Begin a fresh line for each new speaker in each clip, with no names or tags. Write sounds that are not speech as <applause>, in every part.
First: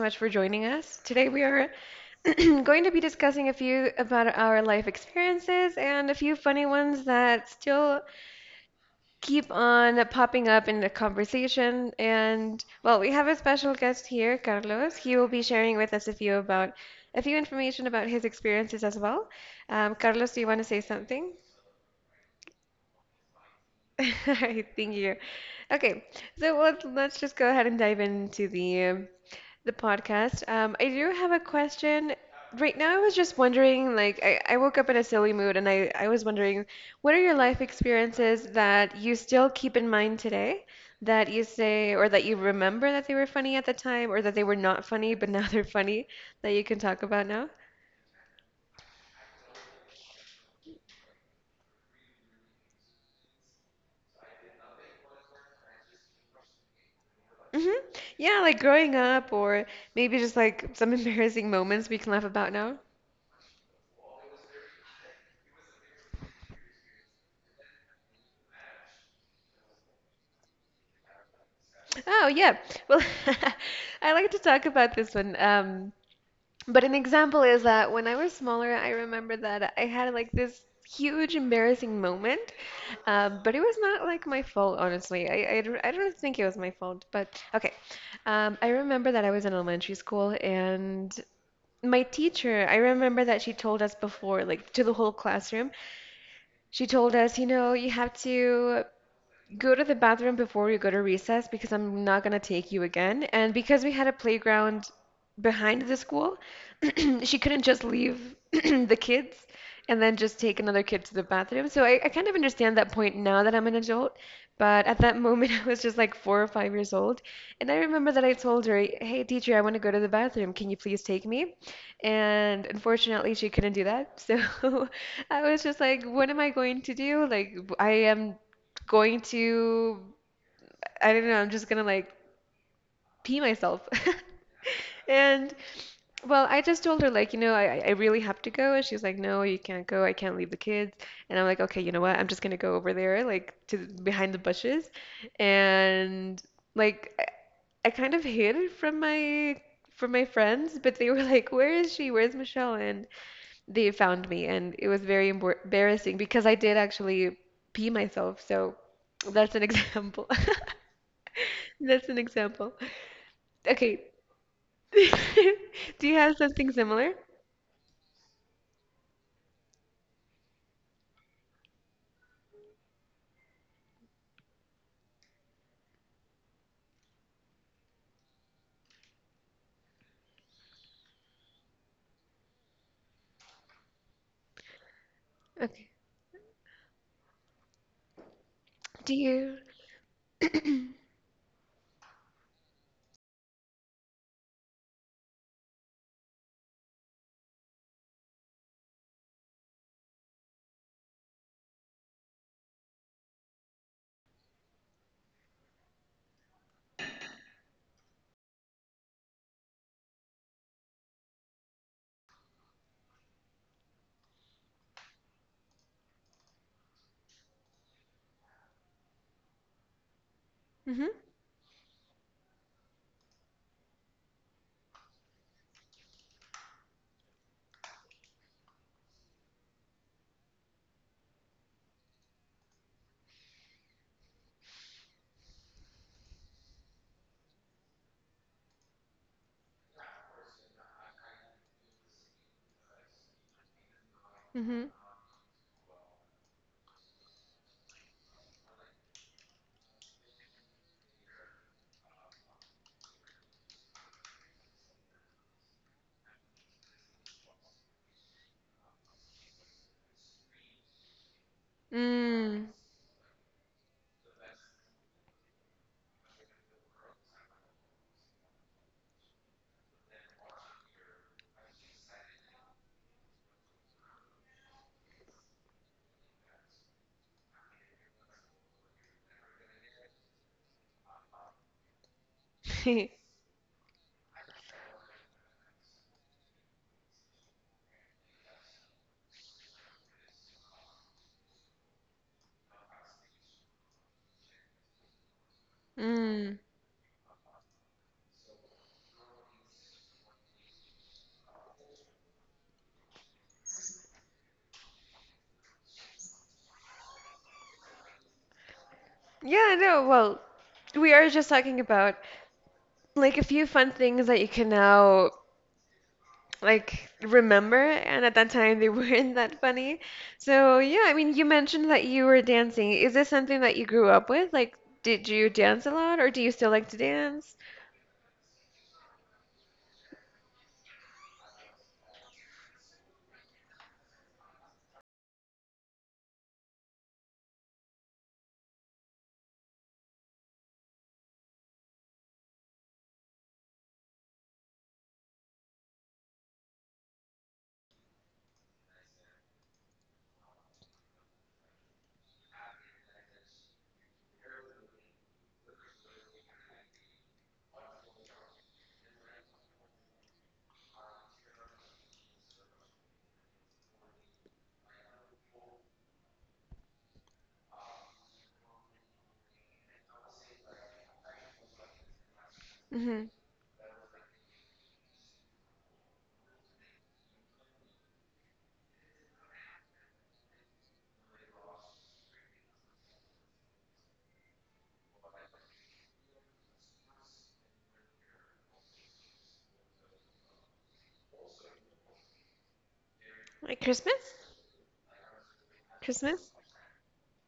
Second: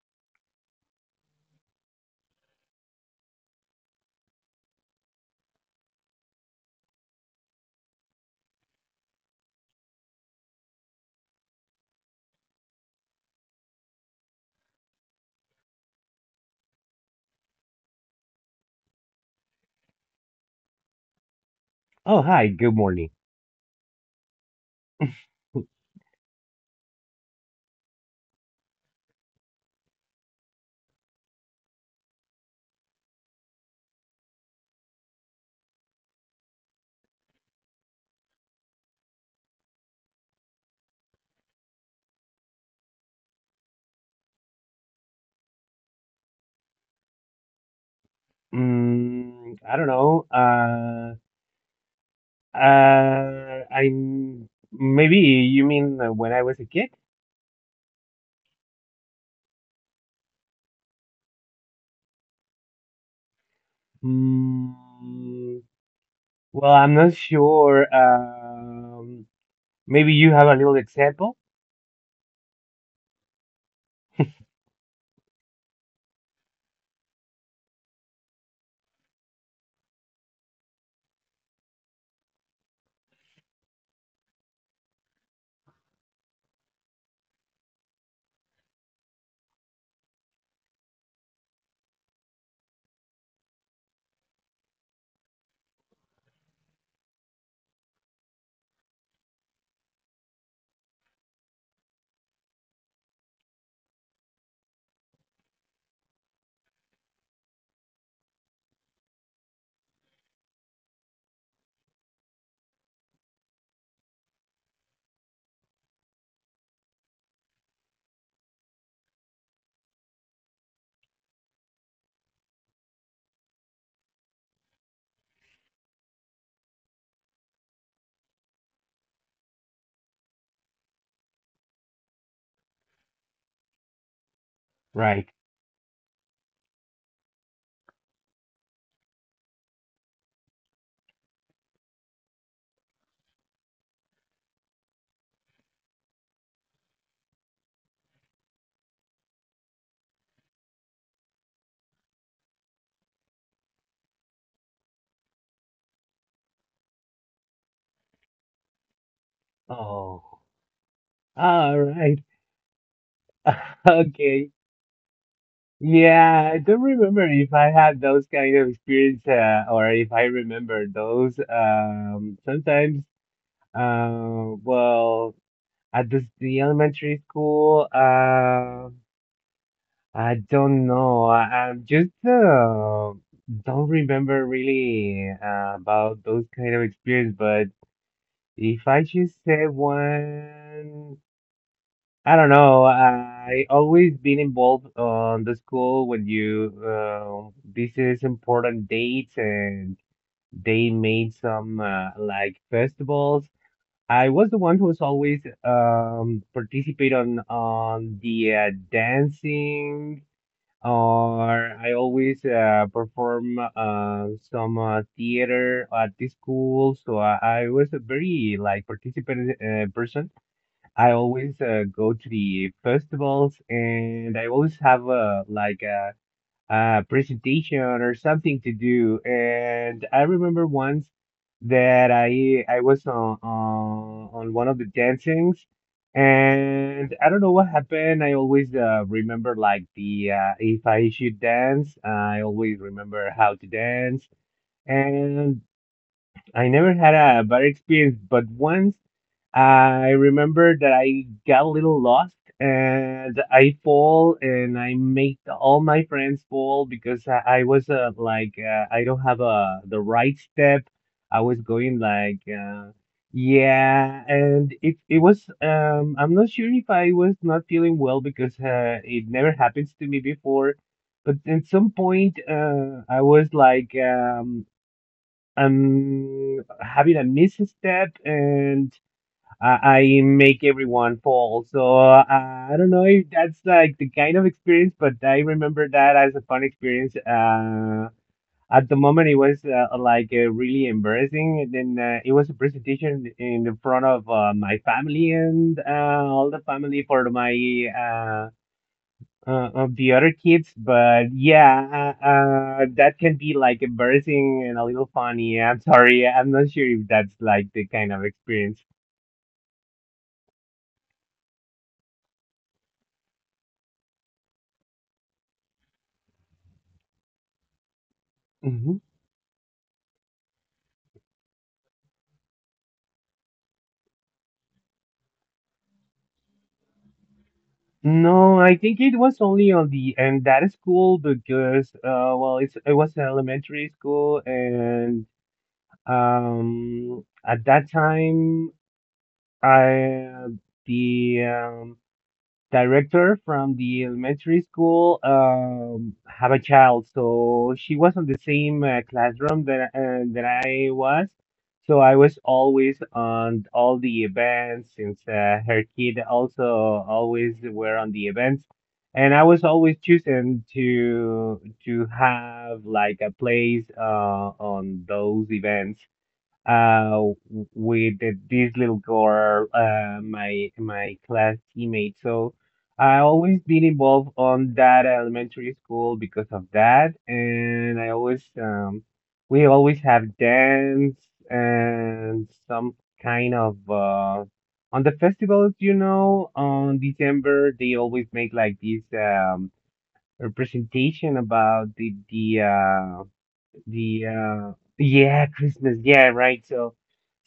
much for joining us. Today we are <clears throat> going to be discussing a few about our life experiences and a few funny ones that still keep on popping up in the conversation. And well, we have a special guest here, Carlos. He will be sharing with us a few about a few information about his experiences as well. Carlos, do you want to say something?
Oh, hi. Good morning.
<laughs> All right, thank you. Okay, so let's just go ahead and dive into the the podcast. I do have a question. Right now, I was just wondering, like, I woke up in a silly mood and I was wondering, what are your life experiences that you still keep in mind today that you say, or that you remember that they were funny at the time, or that they were not funny, but now they're funny that you can talk about now?
I don't know. I'm maybe you mean when I was a kid?
hmm Yeah, like growing up, or maybe just like some <laughs> embarrassing moments we can laugh about now.
Mm, well, I'm not sure. Maybe you have a little example,
Oh, yeah. Well, <laughs> I like to talk about this one. But an example is that when I was smaller, I remember that I had like this huge embarrassing moment, but it was not like my fault, honestly. I don't think it was my fault, but okay. I remember that I was in elementary school and my teacher, I remember that she told us before, like to the whole classroom, she told us, you know, you have to go to the bathroom before you go to recess because I'm not gonna take you again. And because we had a playground behind the school, <clears throat> she couldn't just leave <clears throat> the kids and then just take another kid to the bathroom. So I kind of understand that point now that I'm an adult, but at that moment <laughs> I was just like 4 or 5 years old. And I remember that I told her, "Hey, teacher, I want to go to the bathroom. Can you please take me?" And unfortunately, she couldn't do that. So <laughs> I was just like, "What am I going to do? Like, I am going to, I don't know, I'm just gonna like pee myself." <laughs>
right?
And well, I just told her like, you know, I really have to go. And she's like, "No, you can't go. I can't leave the kids." And I'm like, "Okay, you know what? I'm just gonna go over there, like to behind the bushes," and like I kind of hid from my friends, but they were like, "Where is she? Where's Michelle?" And they found me, and it was very embarrassing because I did actually pee myself. So that's an <laughs> example.
Oh, all
That's an
right.
example.
<laughs>
Okay.
Okay.
<laughs> Do you have
Yeah, I
something
don't
similar?
remember if I had those kind of experience, or if I remember those. Sometimes, well. The elementary school, I don't know. I, I'm just don't remember really
Okay.
about those kind of experience. But if I
Do
should
you?
say
<coughs> <clears throat>
one, I don't know. I always been involved on the school when you this is important dates, and they made some like festivals. I was the one who's always participate on the dancing, or I always perform some theater at the school. So I was a very like participant person.
Mhm.
I always go to the festivals, and I always have like a presentation or something to do. And I remember once that I was on one of the dancings, and I don't know what happened. I always remember like the if I should dance, I always remember how to dance,
Mhm.
and I never had a bad experience. But once I remember that I got a little lost and I fall and I made all my friends fall because I was like I don't have the right step. I was going like
Mm.
yeah, and it was I'm not sure if I was not feeling well because it never happens to me before, but at some point I was like I'm having a misstep, and I make everyone fall. So I don't know
<laughs>
if that's like the kind of experience, but I remember that as a fun experience. At the moment, it was like really embarrassing. And then it was a presentation in the front of my family and all
Mm.
the family for my uh, of the other kids. But yeah, that can be like embarrassing and a little funny. I'm sorry. I'm not sure if that's like the kind of experience.
Yeah, no, well, we are just talking about like a few fun things that you can now like remember, and at that time they <laughs> weren't that funny. So, yeah, I mean, you mentioned that you were dancing. Is this something that you grew up with? Like, did you dance a lot, or do you still like to dance?
No, I think it was only on the end. That is cool because, well, it was an elementary school, and at that time, I the director from the elementary school have a child, so she was on the same classroom that I was. So I was always on all the events since her kid also always were on the events, and I was always choosing to have like a place on those events uh with this little girl, my class teammate, so I
Mhm.
always been involved on that elementary school because of that, and I always we always have dance and some kind of on the festivals, on December they always make like this representation about the the uh
Like
the
Christmas?
uh yeah, Christmas, yeah,
Christmas?
right, so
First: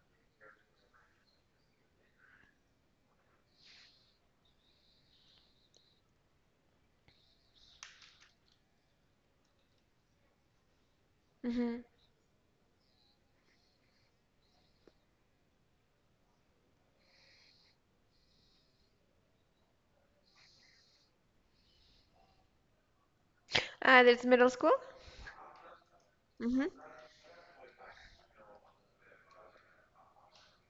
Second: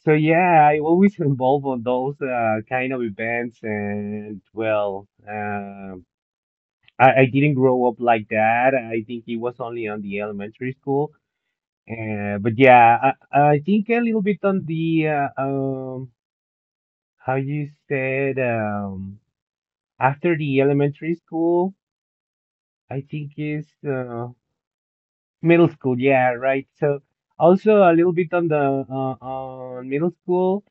so yeah, I always <laughs> involve on those kind of events. And well, I didn't grow up like that. I think it was only on the elementary school, but yeah, I think a little bit on the how you said, after the elementary school, I think is
That's middle school?
middle school, yeah,
hmm
right. So also a little bit on the on middle school,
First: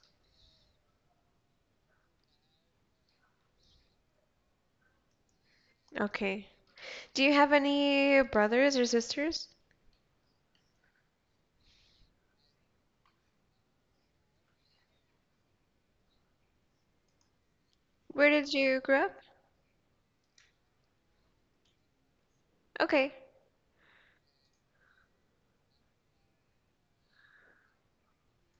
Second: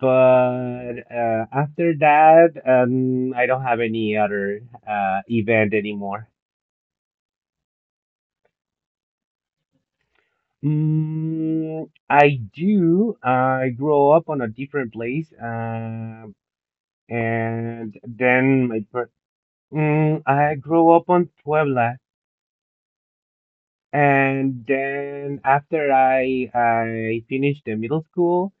but after that, I don't have any other event anymore.
Okay. Do you have any brothers or sisters?
I do. I grow up on a different place, and
Where did
then
you grow up?
I grow up on Puebla,
Okay.
and then after I finished the middle school.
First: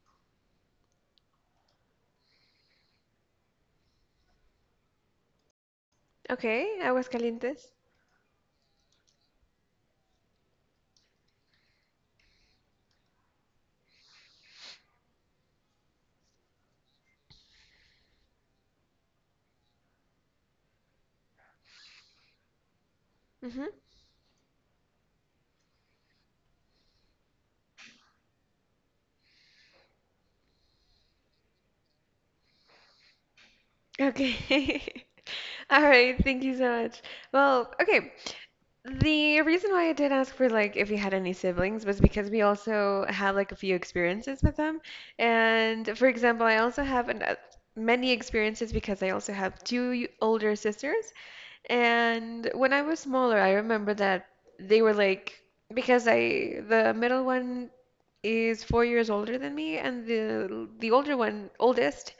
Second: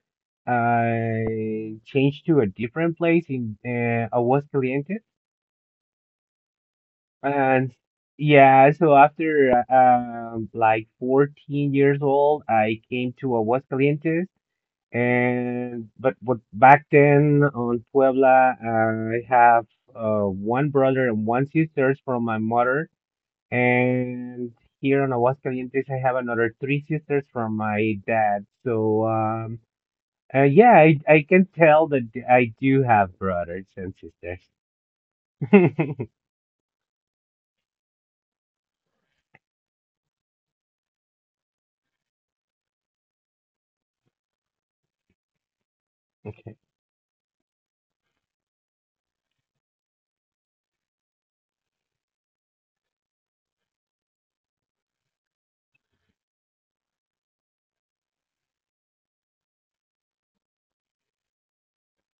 I changed to a different place in Aguascalientes,
Okay,
and
Aguascalientes.
yeah, so after like 14 years old, I came to Aguascalientes. And but back then on Puebla, I have one brother and one sisters from my mother,
Mm-hmm.
and here on Aguascalientes, I have another three sisters from my dad. So. Yeah, I can tell that I do have brothers and sisters.
Okay.
<laughs>
<laughs> All
Okay.
right, thank you so much. Well, okay. The reason why I did ask for like if you had any siblings was because we also had like a few experiences with them. And for example, I also have many experiences because I also have two older sisters. And when I was smaller, I remember that they were like, because I, the middle one is 4 years older than me, and the older one, oldest,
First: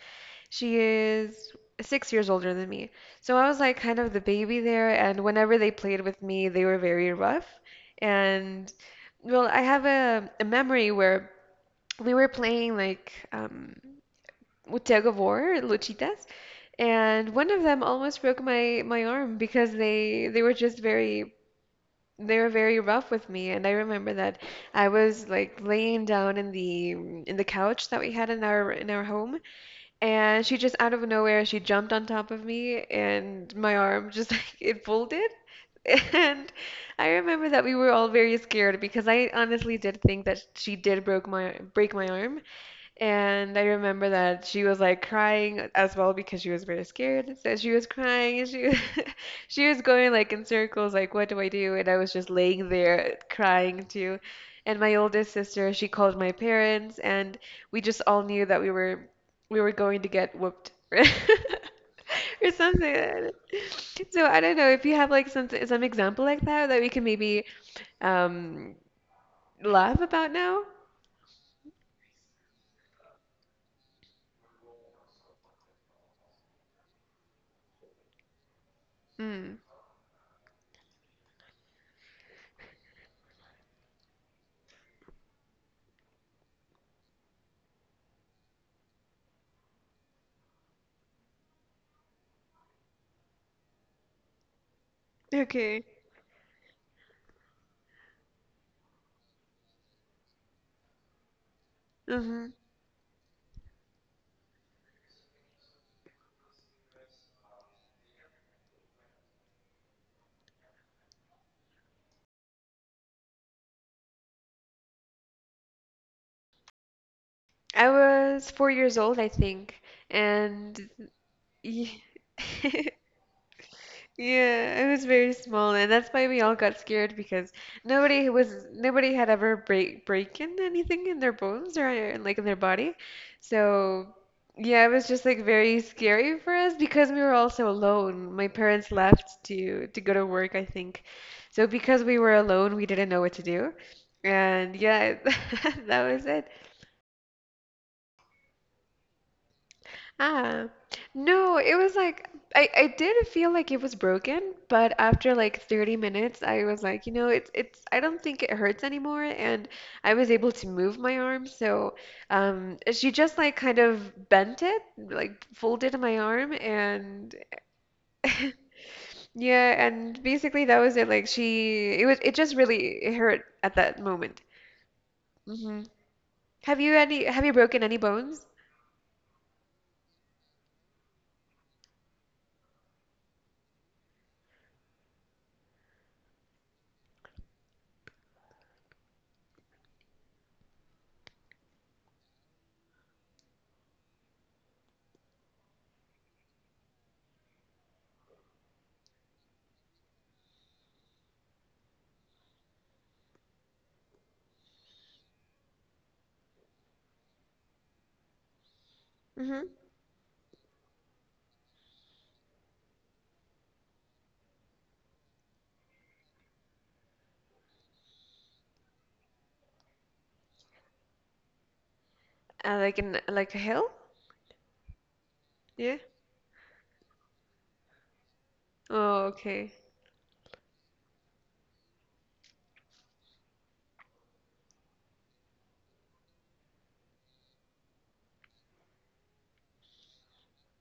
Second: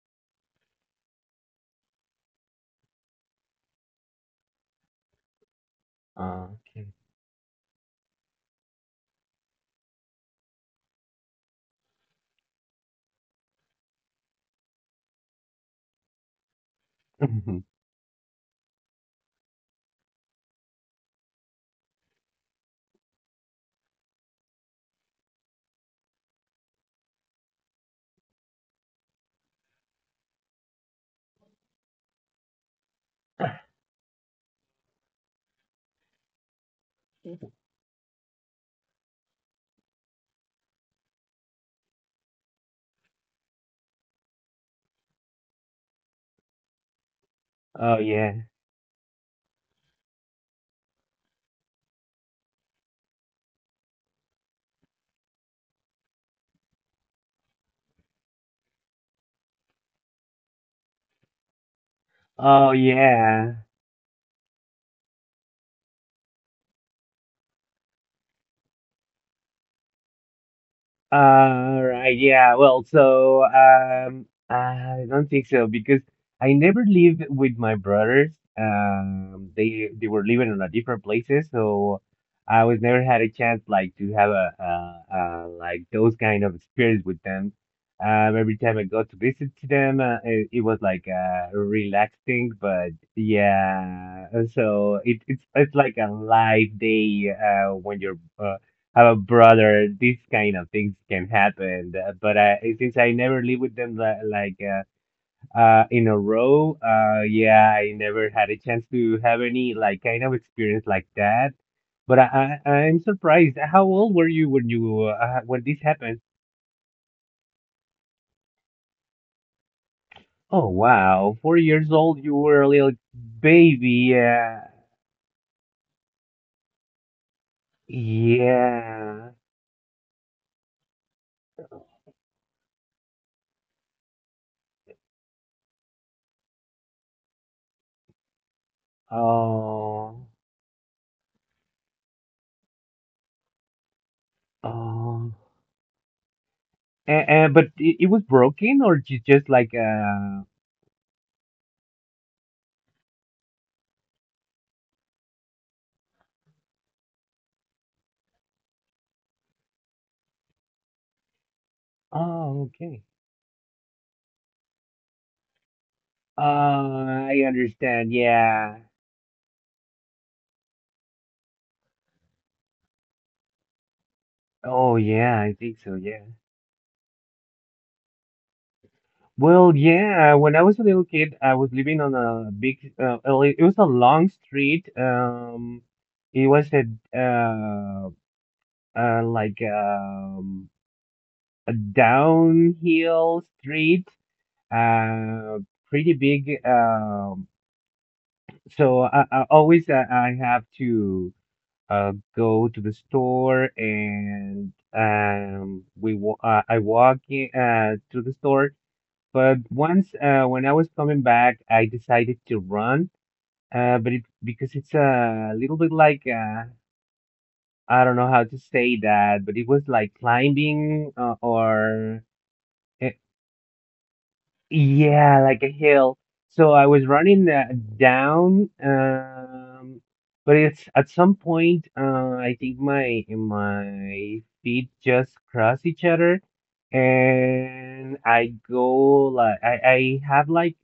she is 6 years older than me. So I was like kind of the baby there, and whenever they played with
Uh,
me, they were
okay.
very rough. And well, I have a memory where we were playing like with tug of war, luchitas, and one of
<laughs>
them almost broke my arm because they were just very they were very rough with me. And I remember that I was like laying down in the couch that we had in our home, and she just out of nowhere she jumped on top of me, and my arm just <laughs> like it folded. And I remember that we were all very scared because I honestly did think that she did broke my break my arm. And I remember that she was like crying as well because she was very scared. So she was
Oh, yeah.
crying and she <laughs> she was going like in circles, like, "What do I do?" And I was just laying there crying too. And my oldest sister, she called my parents and we just all knew that we were going to get whooped. <laughs> Or
Oh,
something like that.
yeah.
So I don't know if you have like some example like that that we can maybe um laugh about now.
Right, yeah. Well, so I don't think so because I never lived with my brothers.
Mm.
They were living in a different places, so I was never had a chance like to have like those kind of experience with them. Every time I go to visit to them, it was like relaxing, but yeah. So it's
Okay.
like a live day when you're have a brother, these kind of things can happen. But
Mm-hmm.
since I never lived with them like in a row, yeah, I never had a chance to have any like kind of experience like that. But I'm surprised. How old were you when this happened?
I was 4 years old, I think,
Oh,
and
wow, 4 years
y-
old. You were a
<laughs>
little baby. Yeah,
yeah, I was very small, and that's why we all got scared because nobody
yeah.
had ever breaken anything in their bones or like in their body, so yeah, it was just like very scary for us because we were all so alone. My parents left to go
Oh,
to work, I think, so because we were alone, we didn't know what to do, and yeah, <laughs>
oh.
that was it.
And but it was broken, or just like.
Ah, no, it was like I did feel like it was broken, but after like 30 minutes, I was like, you know, it's I don't think it hurts anymore, and I was able to move my arm. So,
Oh, okay.
she just like kind of bent it, like folded my arm, and
I understand. Yeah.
<laughs> yeah, and basically that was it. Like she, it was it just really hurt at that moment.
Oh, yeah, I think
hmm
so. Yeah.
Have you broken any bones?
Well, yeah, when I was a little kid, I was living on a big. It was a long street. It was uh, like, a downhill street, uh, pretty big. So I have to go to the store, and we wa I walk in, to the store. But
hmm
once, when I was coming back, I decided to run. But it because it's a little bit like I don't know how to say that, but it was like climbing, or.
Like
uh,
in like a hill?
Yeah, like a
Yeah.
hill. So I was running that down,
Oh, okay.
but it's at some point, I think my feet just cross each other, and I go like I have like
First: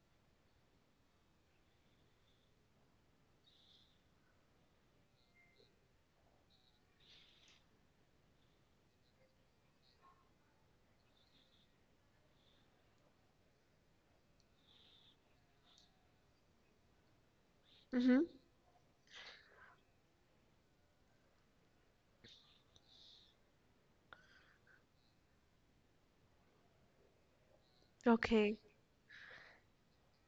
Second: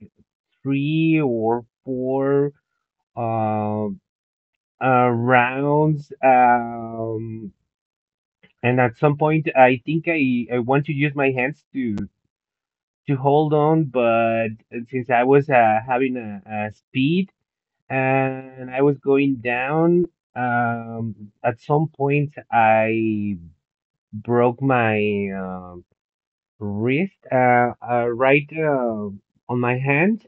three or four um rounds, and at some point I think I want to use my hands to. Hold on, but since I was having a speed,
Mhm.
and I was going down, at some point I broke my wrist, right,
Okay.
on my hand.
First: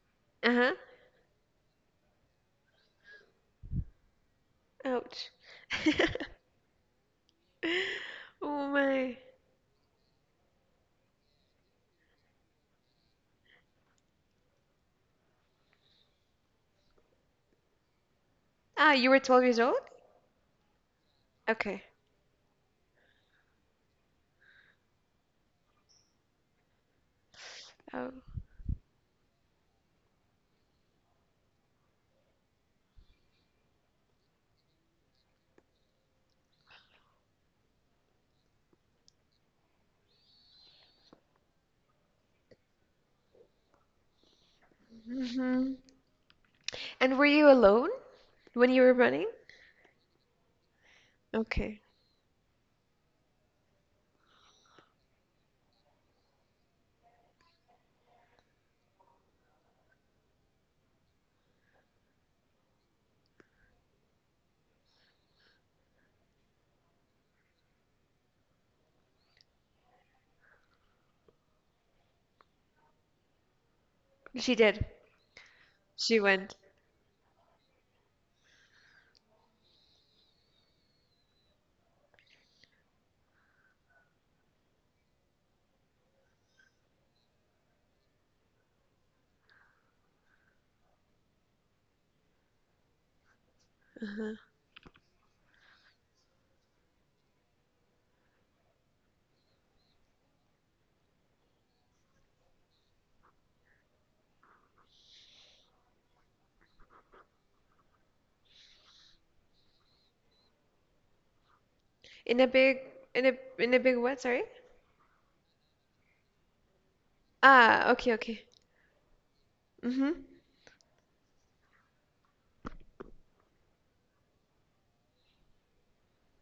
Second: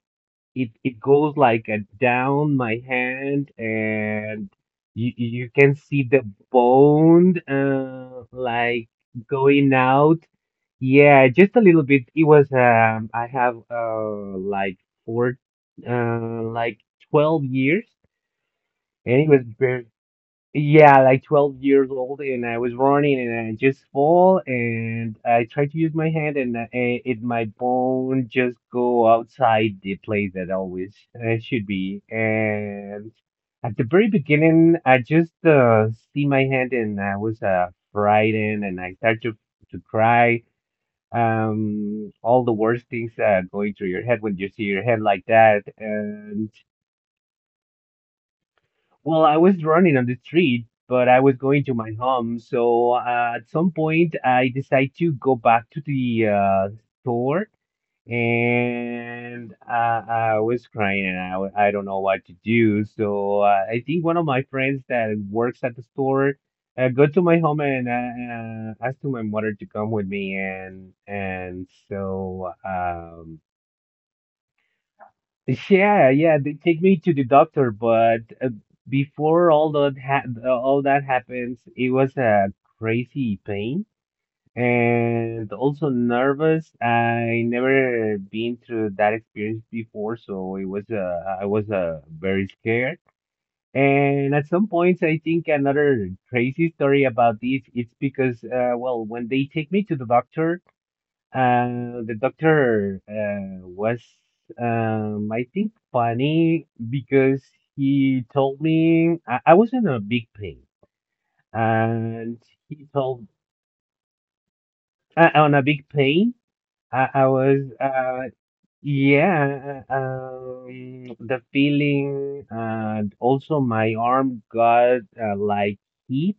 it
Uh-huh.
it goes like a down my hand, and you
Ouch.
you can see the
<laughs>
bone
Oh
like
my.
going out, yeah, just a little bit. It was I have like four like 12 years.
Ah, you were
And it was
12 years old?
very Yeah, like 12
Okay.
years old, and I was running and I just fall, and I tried to use my hand, and eh, it my
Oh.
bone just go outside the place that always it should be. And at the very beginning, I just see my hand, and I was frightened, and I start to cry. All the worst things going through your head when you see your hand like that.
hmm And were you alone when you were
Well,
running?
I was running on the street, but I was going to
Okay.
my home. So at some point, I decided to go back to the store, and I was crying, and I don't know what to do. So I think one of my friends that works at the store got to my home, and asked to my mother to come with me. And so,
She did.
yeah,
She
yeah,
went.
they take me to the doctor, but before all that happens, it was a crazy pain, and also nervous. I never been through that experience before, so it was I was very scared.
Uh-huh.
And at some points, I think another crazy story about this, it's because, well, when they take me to the doctor. The doctor was, I think, funny because he told me I was in a big pain, and
In a big
he
in
told
a big what, sorry?
uh, On a big pain. I was,
Ah, okay, okay.
yeah,
Mm-hmm.
the feeling, and also my arm got like heat.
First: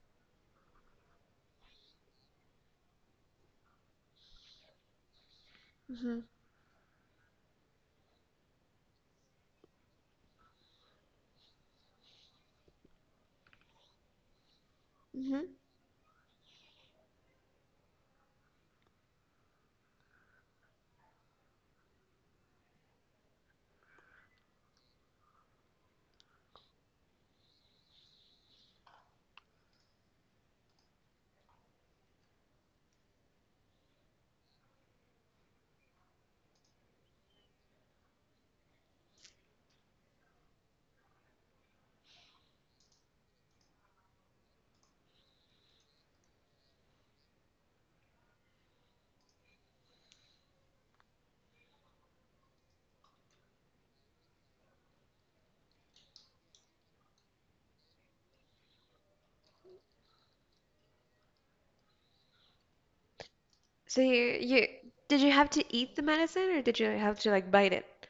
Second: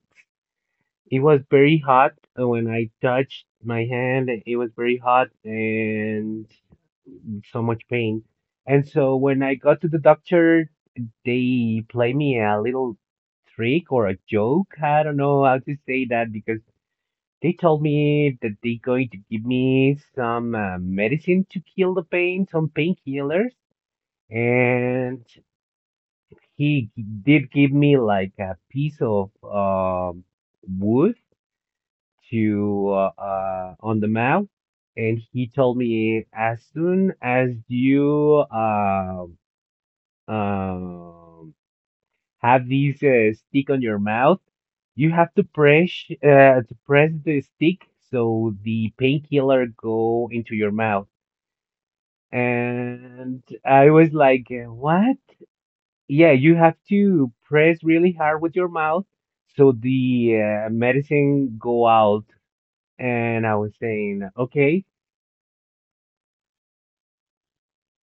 It was very hot when I touched my hand. It was very hot,
Mm-hmm.
and so much pain. And so when I got to the doctor, they played me a little trick or a joke. I don't know
Mm-hmm.
how to say that because they told me that they're going to give me some medicine to kill the pain, some painkillers. And he did give me like a piece of wood, to on the mouth, and he told me, as soon as you um, have this stick on your mouth, you have to press the stick so the painkiller go into your mouth. And I was like, what? Yeah, you have to press really hard with your mouth so the medicine go out. And I was
So you
saying,
you
okay.
did you have to eat the medicine or did you have to like bite it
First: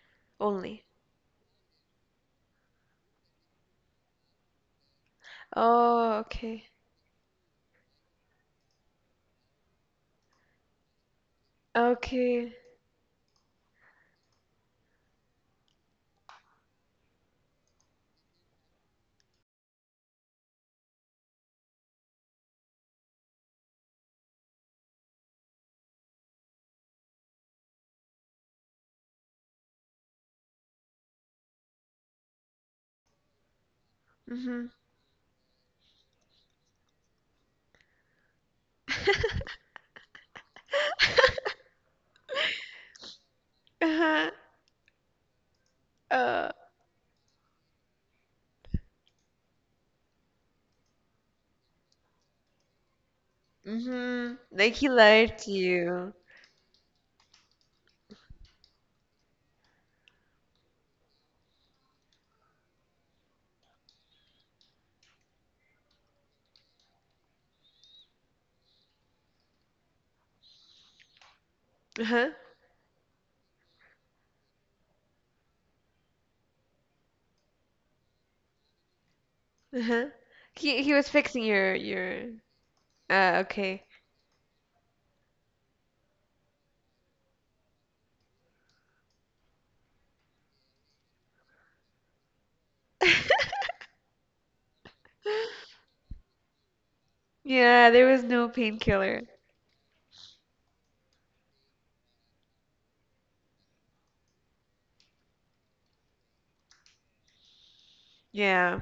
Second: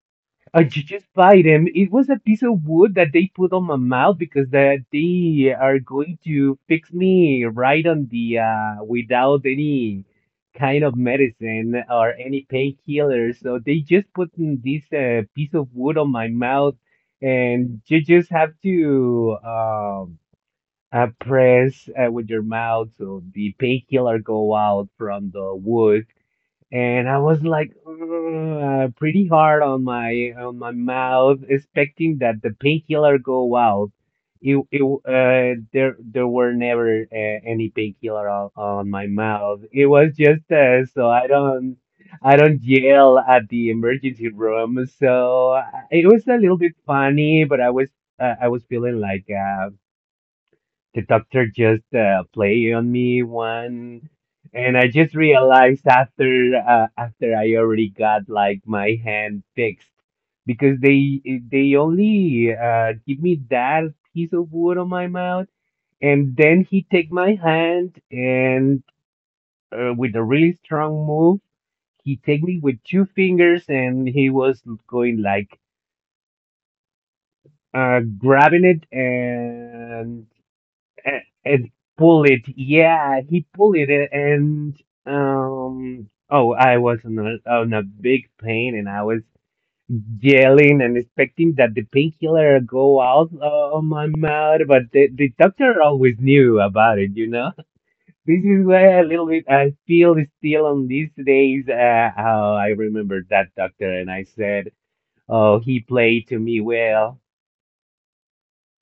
only?
just bite him. It was a piece of wood that they put on my mouth because that they are
Oh,
going to
okay.
fix me right on the without any kind of medicine or any
Okay.
painkillers. So they just put in this piece of wood on my mouth, and you just have to press with your mouth so the painkiller go out from the wood and I was like pretty hard on my mouth, expecting that the painkiller go out. It,
Mm-hmm.
it uh there were never any painkiller on my mouth.
<laughs>
It was just so I don't.
<laughs>
I don't yell at the emergency
Uh-huh.
room. So, it was a
Uh,
little bit funny, but I was feeling like the doctor just played on me one,
mm-hmm. Like
and
he
I just
liked
realized
you.
after after I already got like my hand fixed because they only give me that piece of wood on my mouth, and then he take my hand and, with a really strong move, he
Uh-huh.
take me with two fingers, and he was going like grabbing it
Uh-huh.
and
He he was
and,
fixing
and
your your
pull it. Yeah, he pulled
okay.
it, and, oh, I was on a big pain, and I was yelling and expecting that the painkiller go out on my mouth, but the
<gasps>
doctor always knew about it, you know. <laughs>
Yeah, there was
This
no
is why a
painkiller.
little bit I feel still on these days. How I remember that doctor, and I said, "Oh, he played to me well."
Yeah.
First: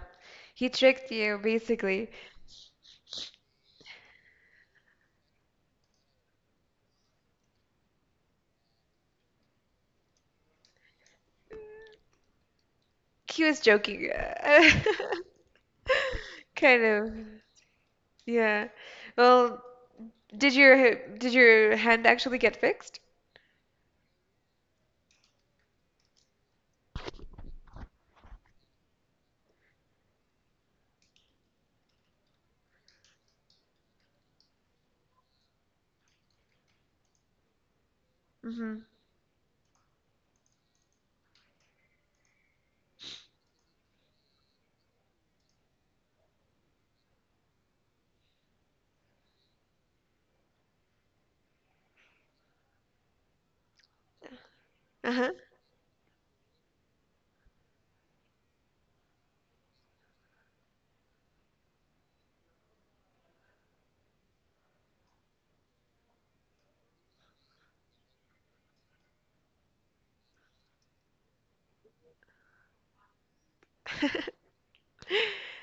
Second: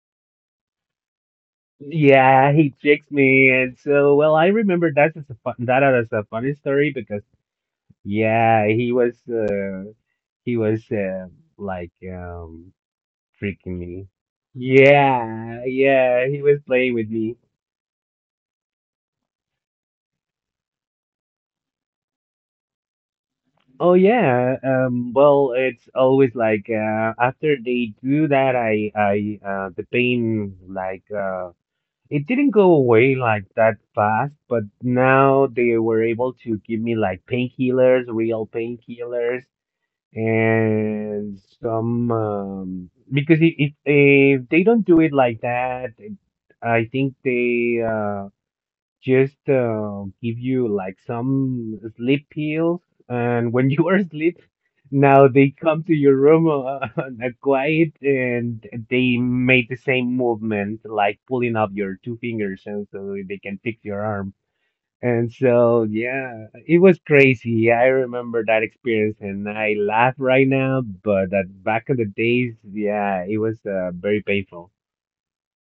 He tricked you basically.
Yeah, he tricks me, and so well, I remember that's just a fun that is a funny story because yeah, he was like um
He was
tricking me.
joking. <laughs>
Yeah, yeah, he was
Kind
playing with
of.
me.
Yeah. Well, did your did your hand actually get fixed?
Oh yeah, well, it's always like after they do that, I the pain like it didn't go away like that fast, but now they were able to give me like painkillers, real
Mm-hmm.
painkillers, and some, because if they don't do it like that, I think they just give you like some sleep pills, and when <laughs> you are asleep, now they come to your room <laughs> on a quiet, and they made the same movement, like pulling up your two fingers, and so they can fix your arm. And so, yeah, it was crazy. I remember that experience, and I laugh right now, but that back in the days, yeah, it was very painful.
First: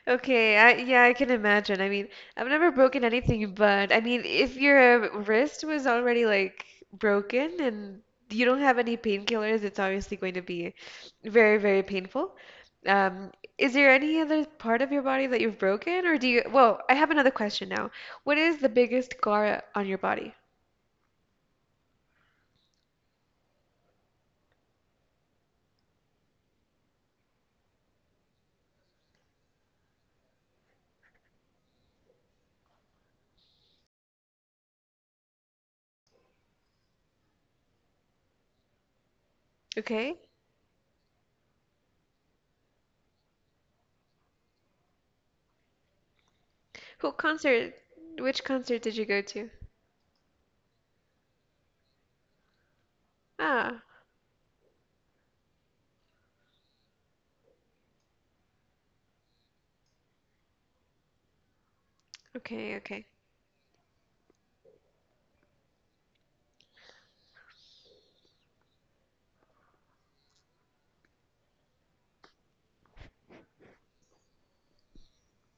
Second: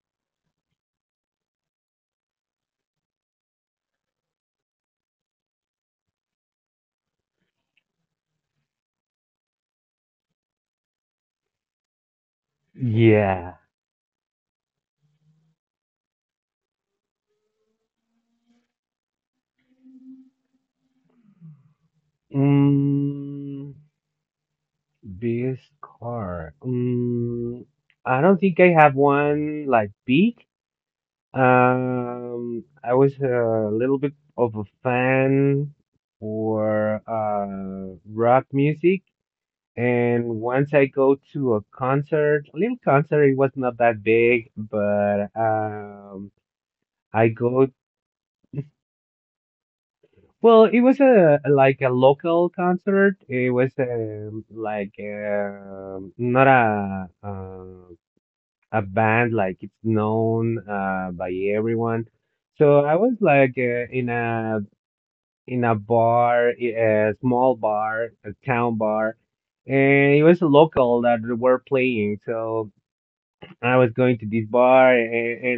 Okay, I yeah, I can imagine. I mean, I've never broken anything, but I mean, if your wrist was already like broken and you don't have any painkillers, it's obviously going to be very, very painful.
Yeah.
Is there any other part of your body that you've broken, or do you? Well, I have another question now. What is the biggest scar on your body?
Mm. Biggest car. Mm, I don't think I have one like big. I was a little bit of a fan for rock music,
Okay,
and once I go to a concert, a little concert, it was not that big, but
who
I go.
concert? Which concert did you go to?
Well, it was a like a local concert. It was
Ah,
not a band like it's known by everyone.
okay,
So I
okay.
was like in a bar, a small bar, a town bar, and it was a local that were playing. So I was going to this bar,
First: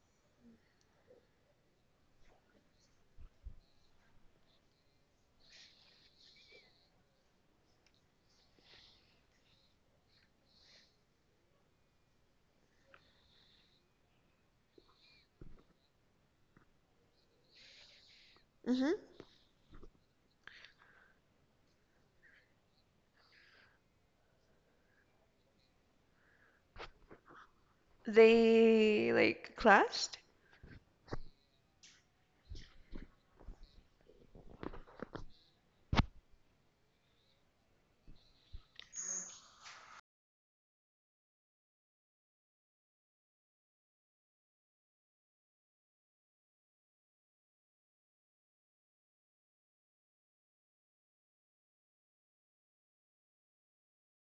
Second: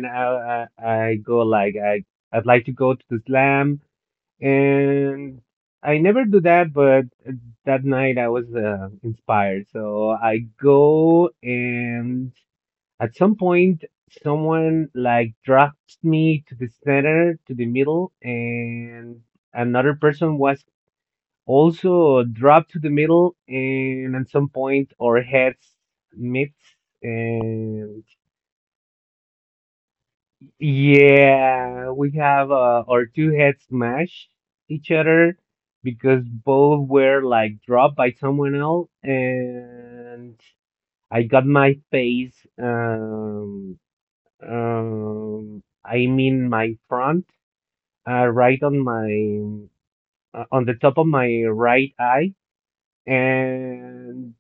and I go like I'd like to go to the slam, and I never do that, but that night I was inspired, so I go and at some point, someone like dropped me to the center, to the middle,
Mm-hmm.
and another person was also dropped to the middle. And at some point, our heads met, and
They like clashed?
yeah, we have our two heads smash each other because both were like dropped by someone else, and I got my face. Um, I mean my front, right on my, on the top of my right eye, and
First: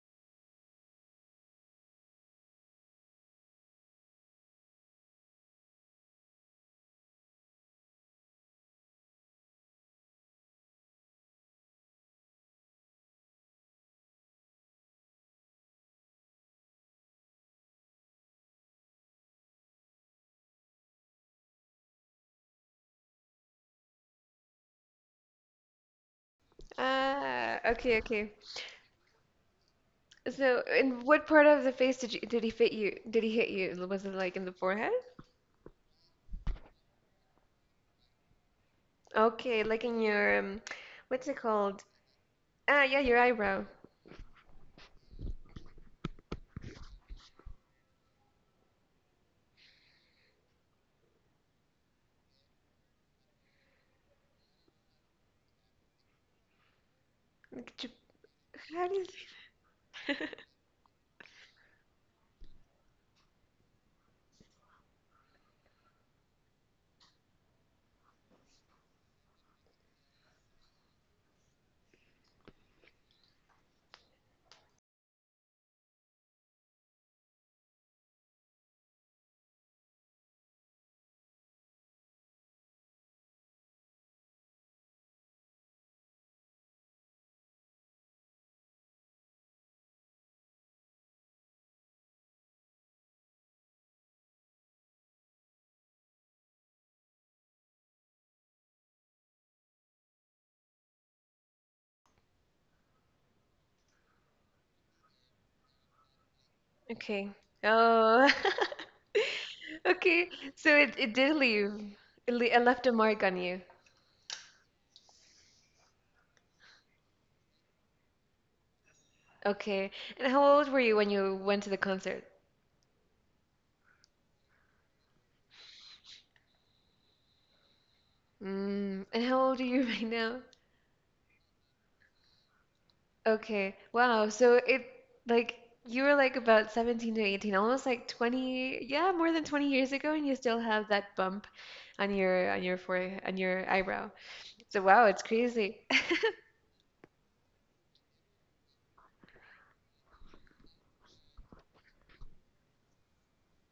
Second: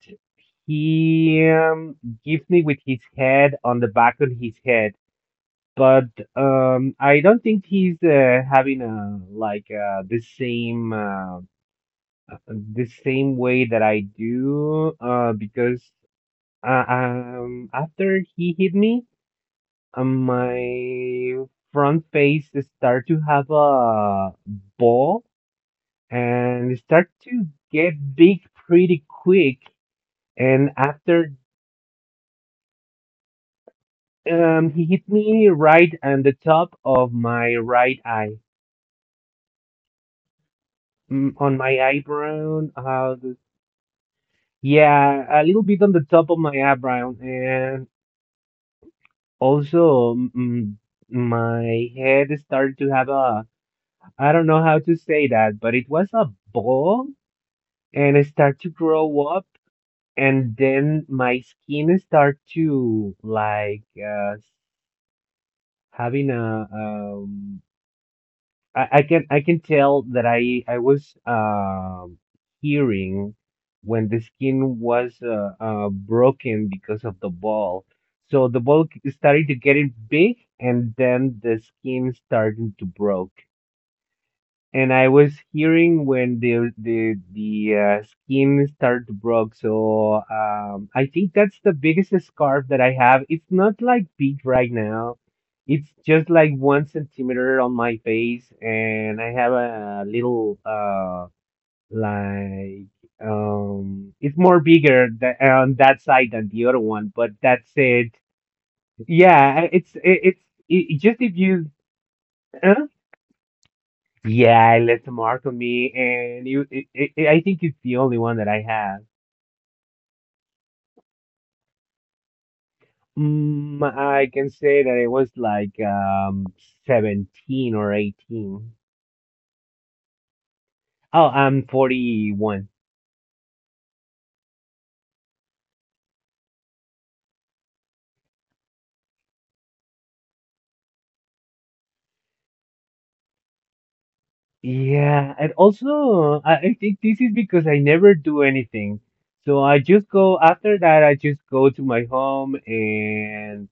he, gives me with his head on the back of his head. But, I don't think he's having a like the same way that I do because after he hit me, my front face start to have a ball and start to
Ah,
get
okay, okay.
big pretty quick.
So,
And
in what
after,
part of the face did you, did he fit you? Did he hit you? Was it like in the
he
forehead?
hit me right on the top of my right eye,
Okay, like in your what's
mm,
it
on my
called?
eyebrow.
Ah, yeah,
How
your
the,
eyebrow.
yeah, a little bit on the top of my eyebrow, and also mm, my head started to have a I don't know how to say that, but it was a ball
Look at
and I start to
how do you?
grow up,
Say that?
and then my skin start to like, having a. I can tell that I was hearing when the skin was broken because of the ball. So the ball started to getting big, and then the skin starting to broke. And I was hearing when the skin started to break. So I think that's the biggest scarf that I have. It's not like big right now. It's just like one centimeter on my face, and I have a little like. It's more bigger tha- on that side than the other
<laughs>
one, but
Okay.
that's it.
Oh. <laughs>
Yeah,
Okay.
it's
So
it,
it
it
it
just if
did
you.
leave. It, le it
Huh?
left a mark on you.
Yeah, it left a mark on me, and you, I think it's the only one that I have.
Okay. And how old were you when you went to the concert?
Mm, I can say that it was like 17 or 18.
Mm. And how old are you <laughs> right now?
Oh, I'm 41.
Okay. Wow. So it like you were like about 17 to 18, almost like 20, yeah, more than 20 years ago and you still have that bump on your forehead, on your eyebrow. So wow, it's
Yeah, and
crazy. <laughs>
also, I think this is because I never do anything. So I just go after that, I just go to my home and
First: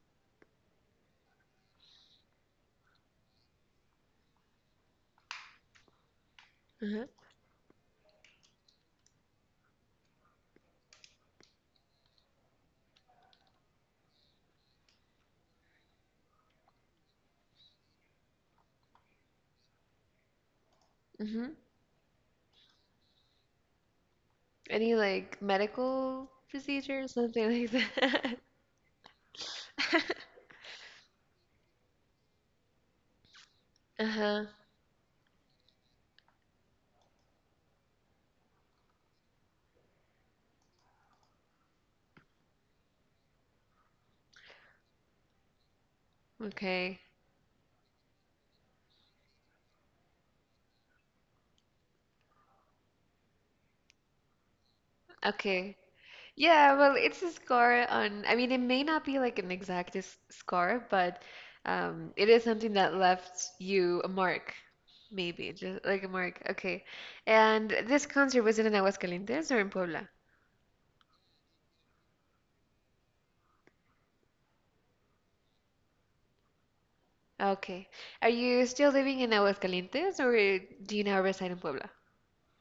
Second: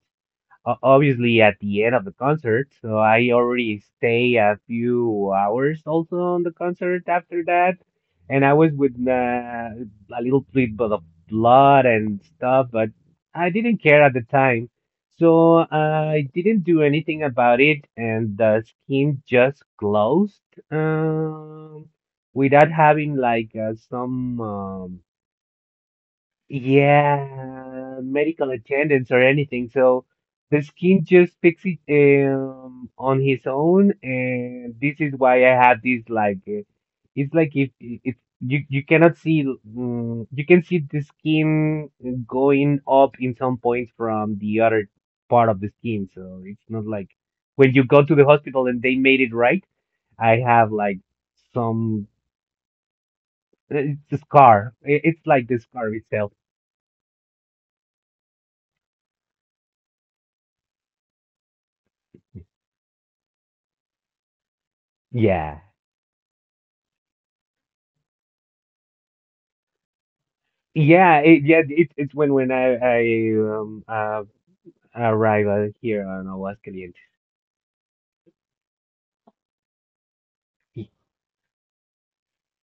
o- obviously at the end of the concert. So I already stay a few hours also on the
Uh-huh.
concert after that, and I was with a little bit of blood and stuff, but I didn't care at the time. So I didn't do anything about it, and the skin just closed,
hmm
um, without having like some
Any like medical procedure or something like
yeah,
that?
medical attendance or anything. So
<laughs>
the skin just picks it on his own,
Uh-huh.
and this is why I have this like it's like if it's you cannot see mm you can see the skin going up in some points from the other part of the skin. So it's not
Okay.
like when you go to the hospital and they made it right. I have like some it's a scar. It's like the
Okay.
scar itself.
Yeah, well, it's a scar on, I mean, it may not be like an exact scar, but it is something that left you a mark, maybe,
Yeah.
just like a mark. Okay. And this concert was it in Aguascalientes or in Puebla?
Yeah, it's when when I arrive out here on Aguascalientes.
Okay. Are you still living in Aguascalientes or
Y-
do you now reside in Puebla?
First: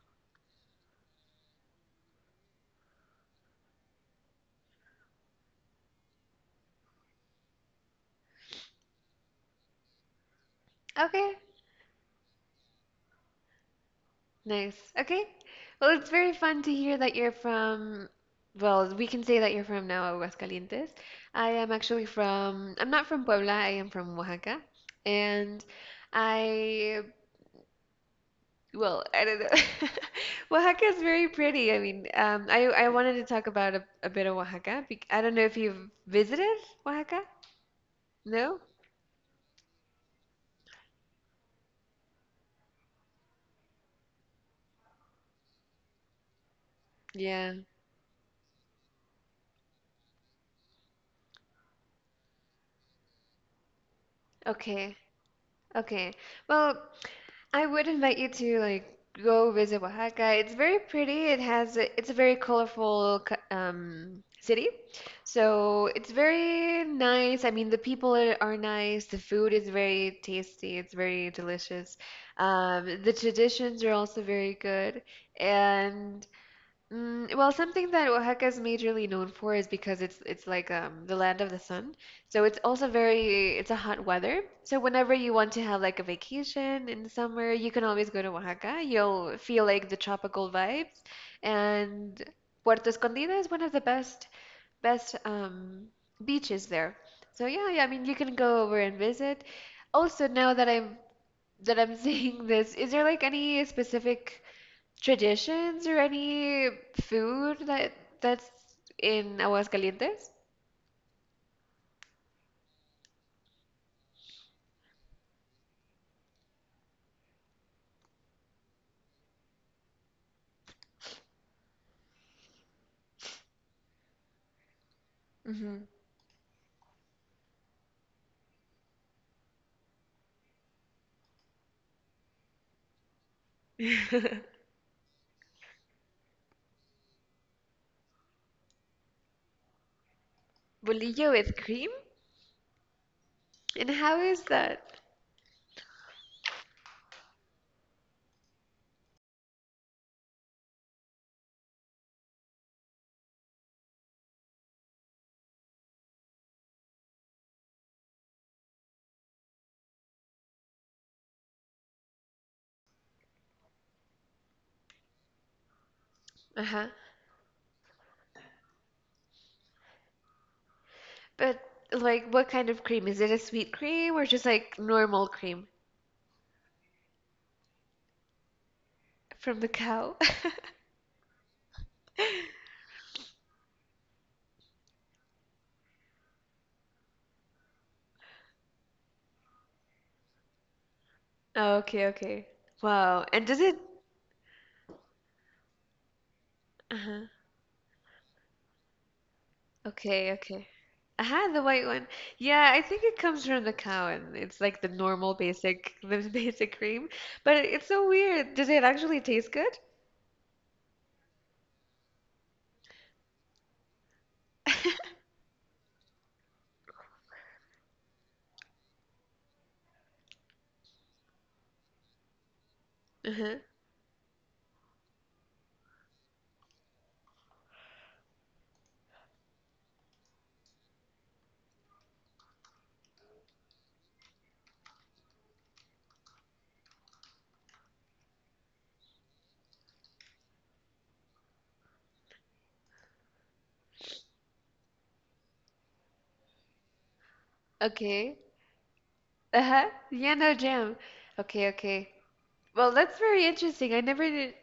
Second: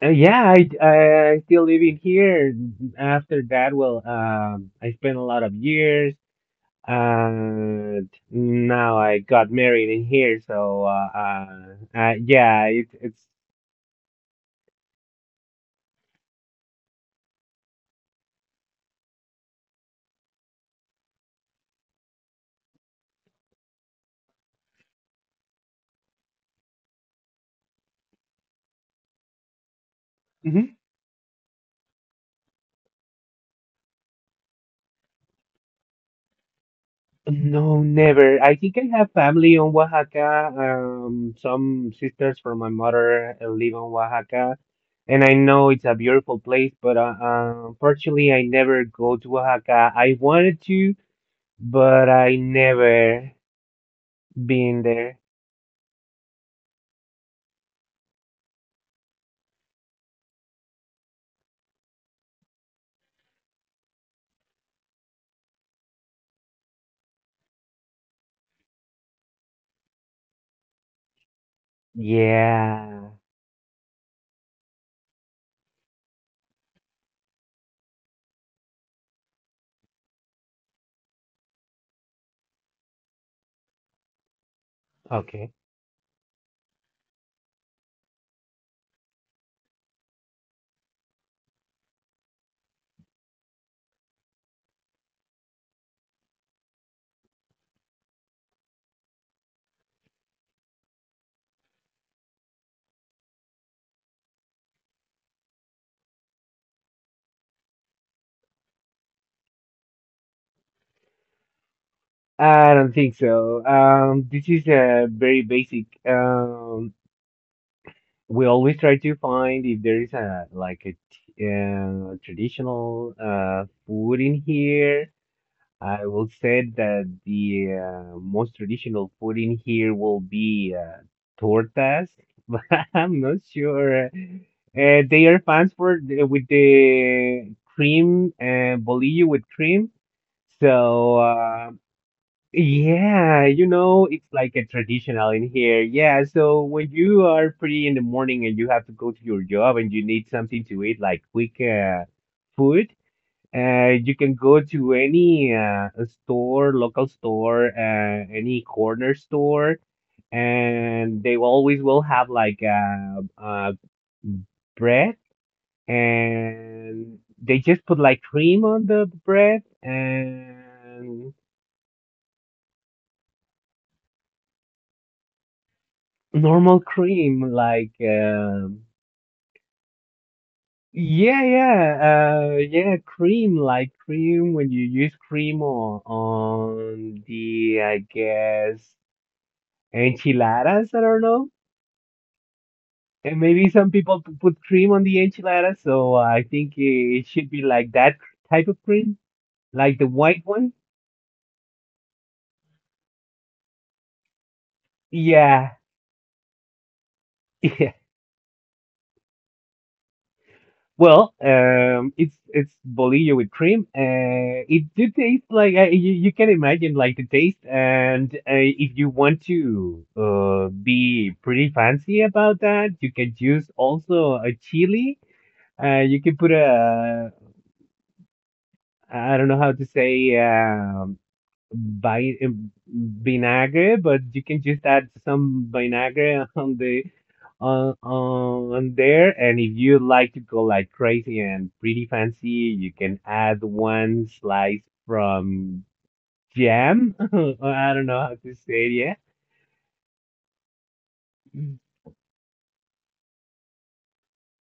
Yeah, I still living here. After that, well, I spent a lot of years, and now I got married in here. So,
Okay.
yeah, it, it's.
Nice. Okay. Well, it's very fun to hear that you're from, well, we can say that you're from now Aguascalientes. I am actually from, I'm not from Puebla, I am from Oaxaca. And I, well, <laughs> I don't know. <laughs>
<laughs>
Oaxaca is very pretty. I mean, I wanted to talk about a bit of Oaxaca. I don't know if you've visited Oaxaca.
No, never. I
No?
think I have family on Oaxaca. Some sisters from my mother live on Oaxaca, and I know it's a beautiful place, but
Yeah.
unfortunately, I never go to Oaxaca. I wanted to, but I never been
Okay.
there.
Okay. Well, I would invite you to like go visit Oaxaca. It's very pretty. It has a, it's a very colorful city. So it's very nice. I mean, the people are nice. The food is very tasty. It's very delicious.
Yeah.
The traditions are also very good. And well, something that Oaxaca is majorly known for is because it's like the land of the sun. So it's also very it's a hot weather. So whenever you
Okay.
want to have like a vacation in the summer, you can always go to Oaxaca. You'll feel like the tropical vibes. And Puerto Escondido is one of the best beaches there. So yeah, yeah, I mean you can go over and visit. Also, now that I'm <laughs> saying this, is there like any specific traditions or any food that that's in Aguascalientes?
I don't think so. This is a very basic. We always try to find if there is a like a t- traditional food in here. I will say that the, most traditional food in here will be tortas, <laughs> but I'm not sure.
Mm-hmm. <laughs>
They are fans for the- with the cream and bolillo with cream. So
Bolillo with cream?
yeah, you
And
know,
how
it's
is
like a
that?
traditional in here. Yeah, so when you are pretty in the morning and you have to go to your job and you need something to eat, like quick food, you can go to any store, local store, any corner store, and they always will have like bread
Uh-huh.
and they just put like cream on the bread and
But like what kind of cream? Is it a sweet cream or just like normal cream
normal cream, like
from the cow? <laughs>
yeah, cream, like cream when you use cream on the, I guess, enchiladas. I don't know,
Okay, okay. Wow.
and
And does
maybe
it?
some people p- put cream on the enchiladas, so I think it
Uh-huh.
should be like that type of cream, like the
Okay,
white
okay.
one.
Ah, the white one. Yeah, I think it comes from the cow and it's like the normal
Yeah.
basic the <laughs> basic cream. But it's so
<laughs>
weird. Does it actually taste good?
Well, it's bolillo with cream. It do
<laughs>
taste like you, you can imagine like the taste, and if you want to be pretty fancy about that, you can
Uh-huh.
use also a chili. You can put a I don't know how to say. By vinagre, but you can just add some vinagre <laughs> on the on there. And if you like to go like crazy and pretty fancy, you can add one slice from jam. <laughs> I don't know
Okay.
how to say it yet.
Uh-huh. Yeah, no jam. Okay, okay. Well, that's very interesting. I never knew,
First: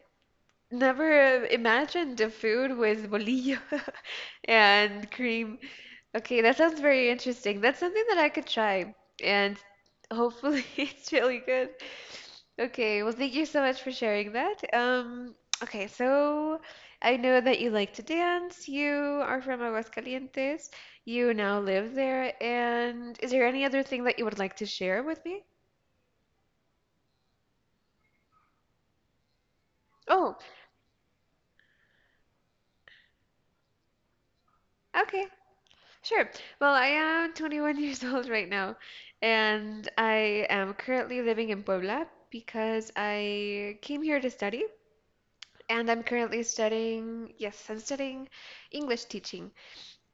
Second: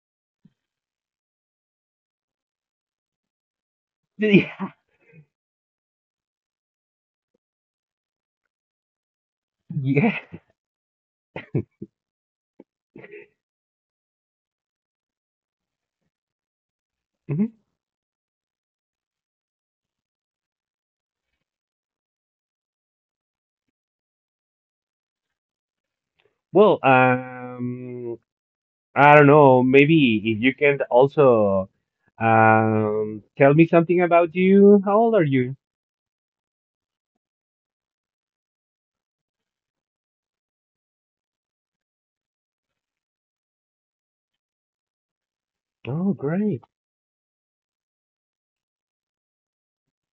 never imagined the food with bolillo <laughs>
Yeah,
and cream. Okay, that sounds very interesting. That's something that I could try, and
<laughs> yeah.
hopefully <laughs> it's really good. Okay, well, thank you so much for sharing that. Okay, so I know
Mhm.
that you like to dance. You are from Aguascalientes. You now live there. And is there any other thing that you would like to share with me?
Well, I don't know. Maybe
Oh,
if you can also tell me something about you. How old are
okay.
you?
Sure. Well, I am 21 <laughs> years old right now, and I am currently living in Puebla because I came here to study, and I'm
Oh,
currently
great.
studying, yes, I'm studying English teaching.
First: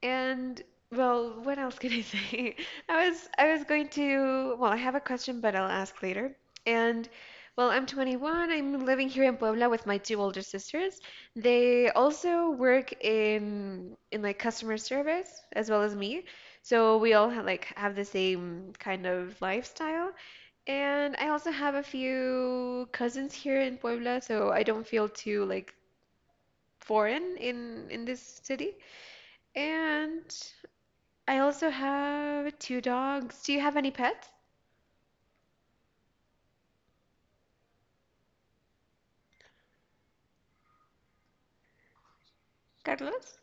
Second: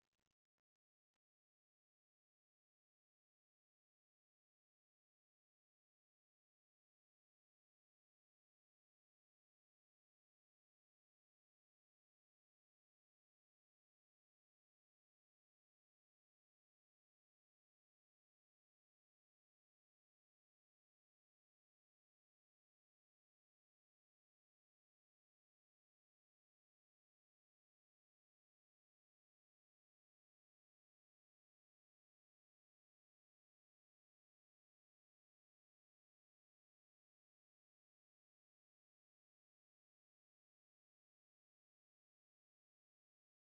And well, what else can I say? <laughs> I was going to, well, I have a question, but I'll ask later. And well, I'm 21. I'm living here in Puebla with my two older sisters. They also work in like customer service as well as me. So we all ha like have the same kind of lifestyle. And I also have a few cousins here in Puebla, so I don't feel too like foreign in this city. And I also have two dogs. Do you have any pets, Carlos?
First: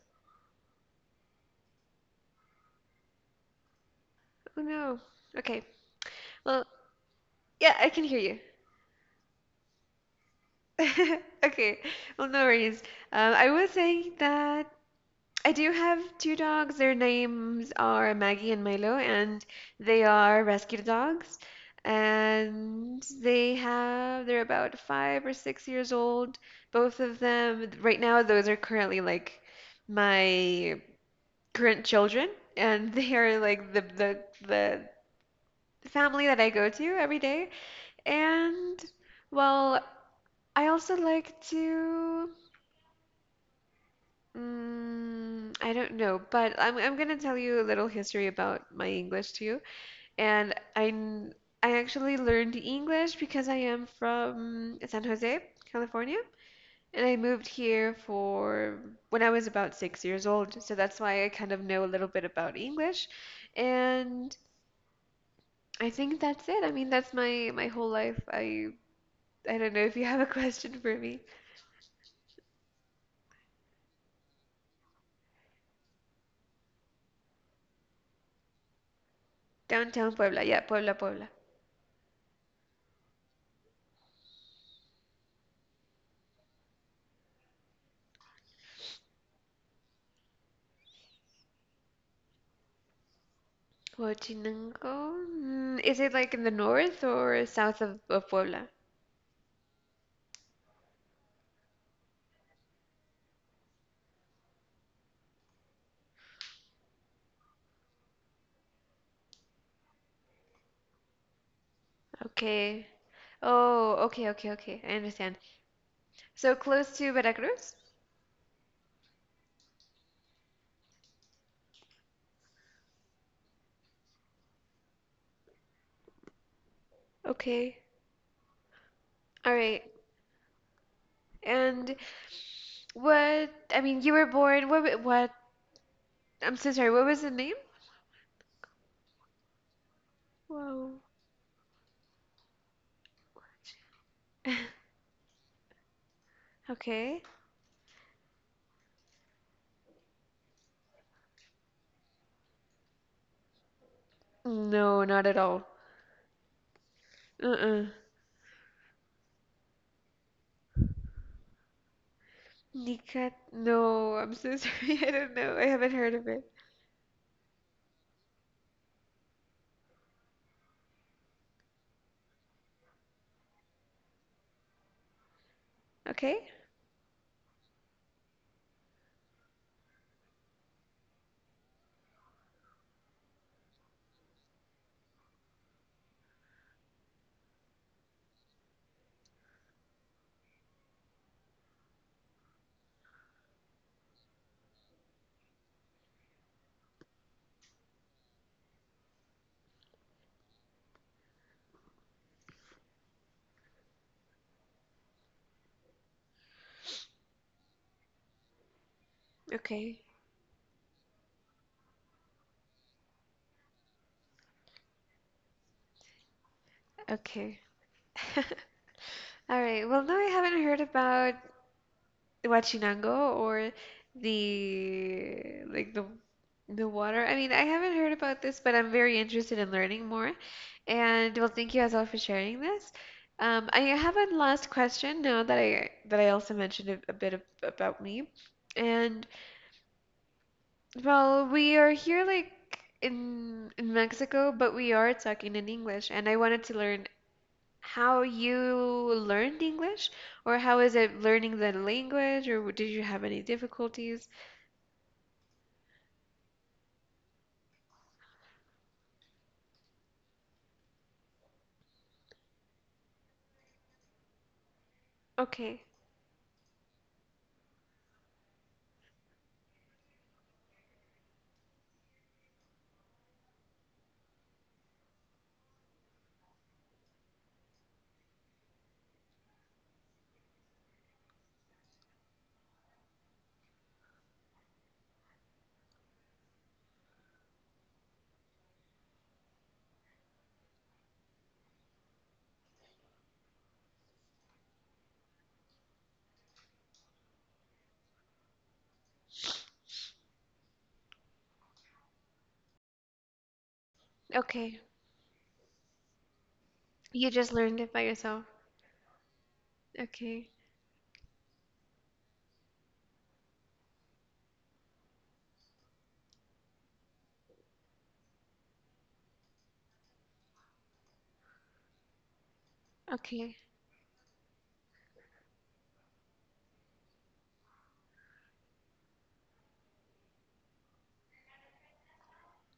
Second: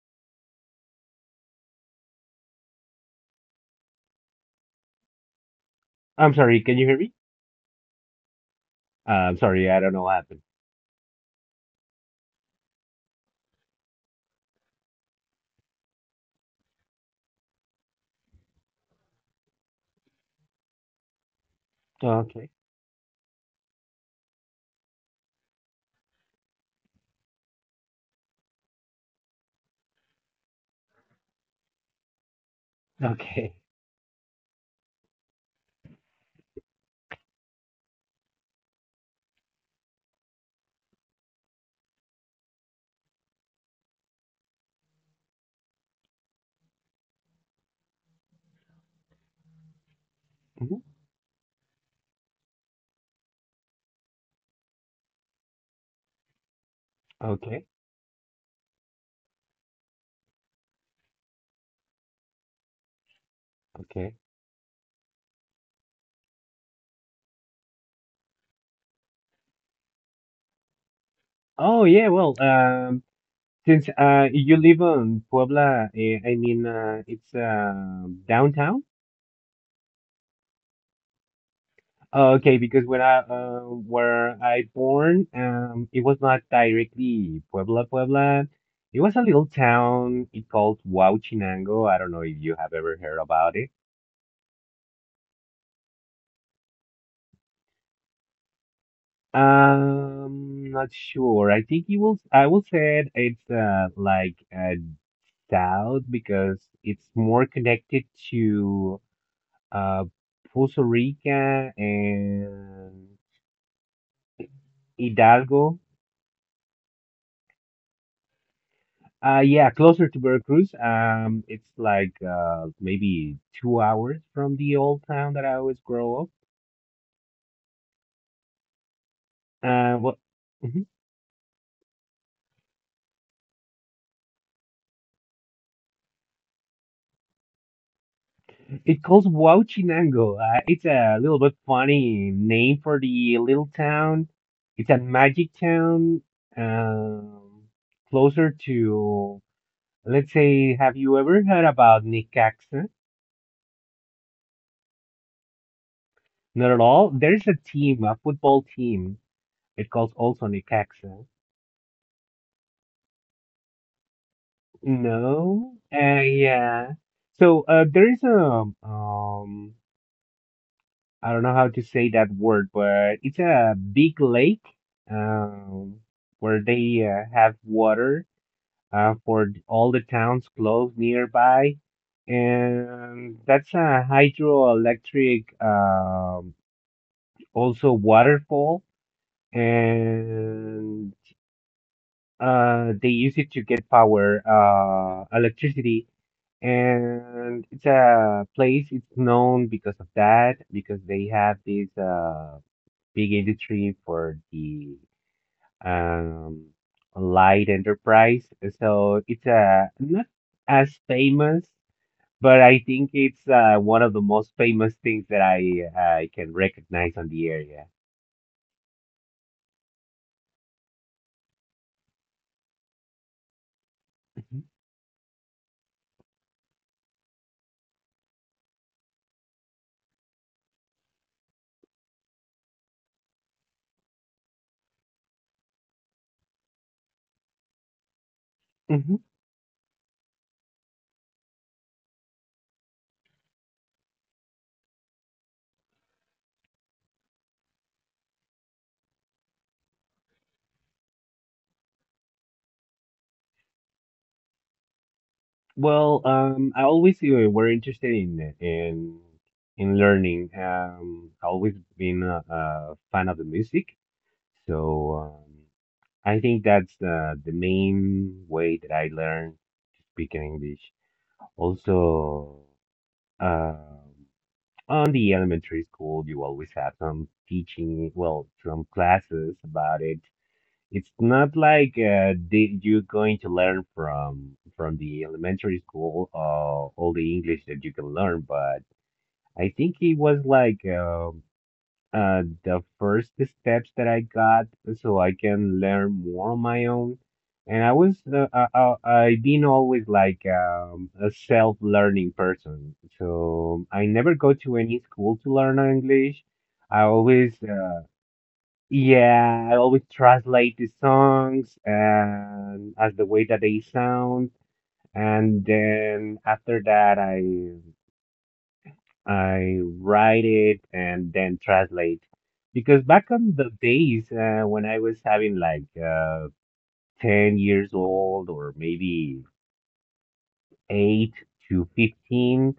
Oh no. Okay.
I'm sorry,
Well,
can you hear me?
yeah, I can hear you.
I'm sorry, I don't know what happened.
<laughs> Okay. Well, no worries. I was saying that I do have two dogs. Their names are Maggie and Milo, and they are rescue dogs.
Okay,
And they're about 5 or 6 years old, both of them. Right now, those are currently like my grandchildren, and <laughs> they are
okay.
like the the family that I go to every day. And well, I also like to I don't know, but I'm gonna tell you a little history about my English too. And
Mhm.
I actually learned English because I am from San Jose, California. And I moved
Okay,
here for when I was about 6 years old, so that's why I kind of know a little bit about English.
okay.
And I think that's it. I mean, that's my whole life. I don't know if you have a question for me.
Oh yeah, well, um, since you live on Puebla, it's downtown.
Downtown Puebla. Yeah, Puebla, Puebla.
Oh, okay, because when I where I born, it was not directly Puebla, Puebla. It was a little town. It called Huauchinango. I don't know if you have ever heard about it.
Huachinango? Is it like in the north or south of Puebla?
Not sure. I think you will. I will say it's like a doubt because it's more connected to uh Puerto Rica
Okay.
and
Oh, okay, okay, okay. I understand.
Hidalgo.
So close to Veracruz?
Yeah, closer to Veracruz. It's like maybe 2 hours from the old town that I always grow up.
Okay. All right.
What?
And what, I mean, you were born, what, I'm so sorry, what was the name?
It calls Huauchinango. It's
Wow.
a little bit funny name for the little town.
<laughs>
It's a magic town,
Okay.
um, closer to, let's say, have you ever heard about Necaxa?
No, not at all.
Not at all. There's a
Uh-uh.
team, a football team. It calls also Necaxa.
Nikat? No, I'm so sorry. <laughs> I don't know. I
No?
haven't heard of it.
Yeah. So there is a I don't know how to say that word, but it's a big lake um,
Okay?
where they have water for all the towns close nearby. And that's a hydroelectric, also waterfall. And they use it to get power, electricity. And it's a place, it's known because of that, because they have this big industry for the um, light enterprise. So it's
Okay.
not as famous, but I think it's one of the most famous things that I can recognize on the
Okay.
area.
<laughs> All right. Well, no, I haven't heard about Huachinango or the like the water. I mean, I haven't heard about this, but I'm very interested in learning more. And well, thank you as well for sharing this. I have a last question now that I also mentioned a bit ab about me.
hmm
And well, we are here like in Mexico, but we are talking in English, and I wanted to learn how you learned English, or how is it learning the language, or did you have any difficulties?
Well, I always were interested in learning. I always been a fan of the music, so um,
Okay,
I think that's the main way that I learn speaking English. Also, um, on the elementary school, you always have some teaching, well, some classes about it. It's not like you're going to learn from the elementary school all the English that you can learn, but I think it was like the first steps that I got so I can learn more on my own. And I was, I been always like a self-learning person. So I never go to
okay.
any school to learn English. I
You just
always,
learned it by yourself.
yeah, I always
Okay,
translate the songs and as the way that they sound. And then after that, I write it and then translate. Because back on
okay.
the days when I was having like 10 years old or maybe 8 to 15,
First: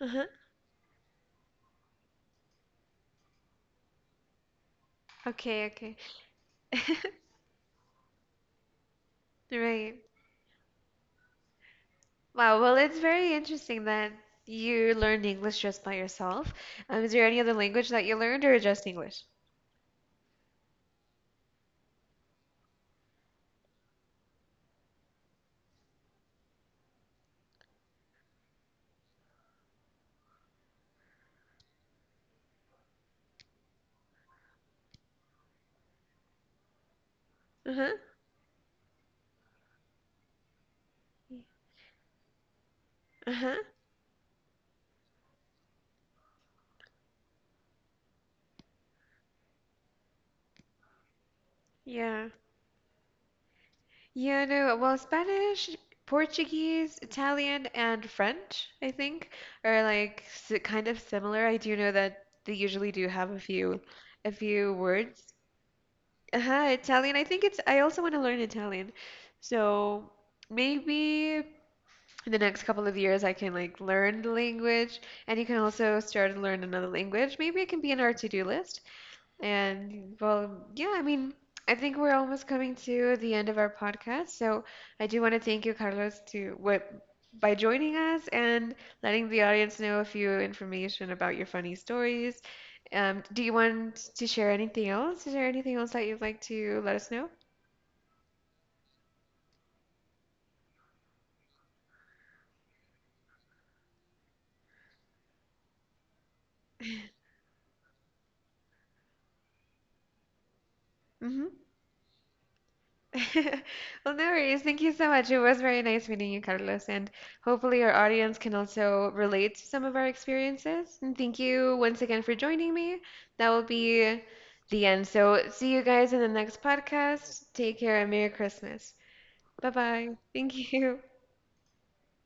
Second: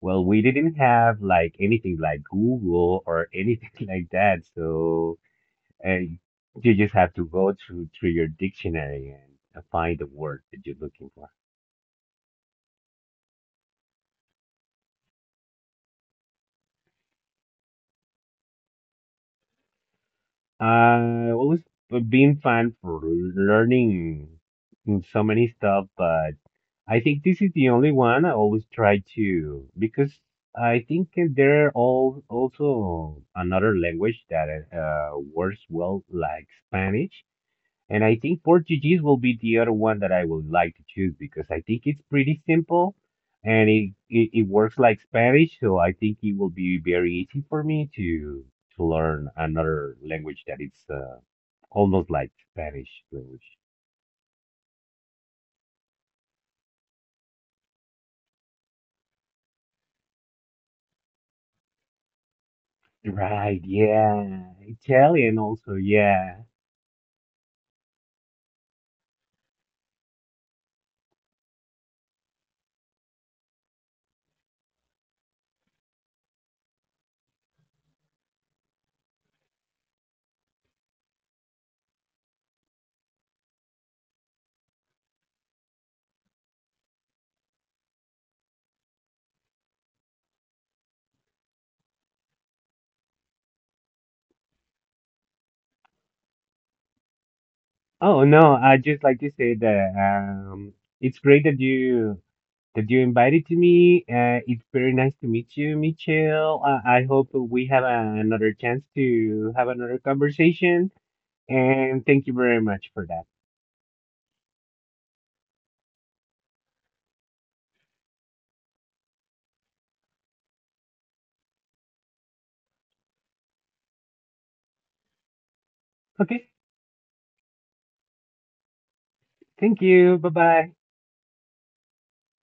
well,
Uh-huh.
we didn't have like anything like Google or anything <laughs> like that. So
Okay, okay.
uh, you just have to
<laughs>
go through your dictionary and
Right.
find the word that you're looking for.
Wow, well, it's very interesting that you learned English just by yourself. Is there any other language that you learned, or just English?
I always been fan for learning so many stuff, but I think this is the only one I always try to because I think there are all also another language that works well like Spanish,
Uh-huh.
and I think Portuguese will be the other one that I would like to choose because I think it's pretty simple
Uh-huh.
and it works like Spanish, so I think it will be very easy for me to learn another language that is almost
Yeah.
like Spanish language.
Yeah, no, well, Spanish, Portuguese, Italian, and French, I think, are like s kind of similar. I do know that they usually do have
Right,
a
yeah.
few words.
Italian also, yeah.
Uh-huh, Italian. I think it's I also want to learn Italian. So, maybe in the next couple of years I can like learn the language and you can also start to learn another language. Maybe it can be in our to-do list. And well, yeah, I mean, I think we're almost coming to the end of our podcast. So I do want to thank you, Carlos, to what by joining us and letting the audience know a few information about your funny stories. Do you want to share anything else? Is there anything else that you'd like to let us know?
Oh no, I just like to say that it's great that you invited to me. It's very nice to meet you, Michelle. I hope we have another chance to have another conversation
Hmm.
and thank you very much for that.
<laughs> Well, no worries. Thank you so much. It was very nice meeting you, Carlos, and hopefully our audience can also relate to some of our experiences. And thank you once again for joining me. That will be the end. So, see you guys in the
Okay,
next podcast. Take care and Merry Christmas. Bye
thank
bye.
you. Bye-bye.
Thank you.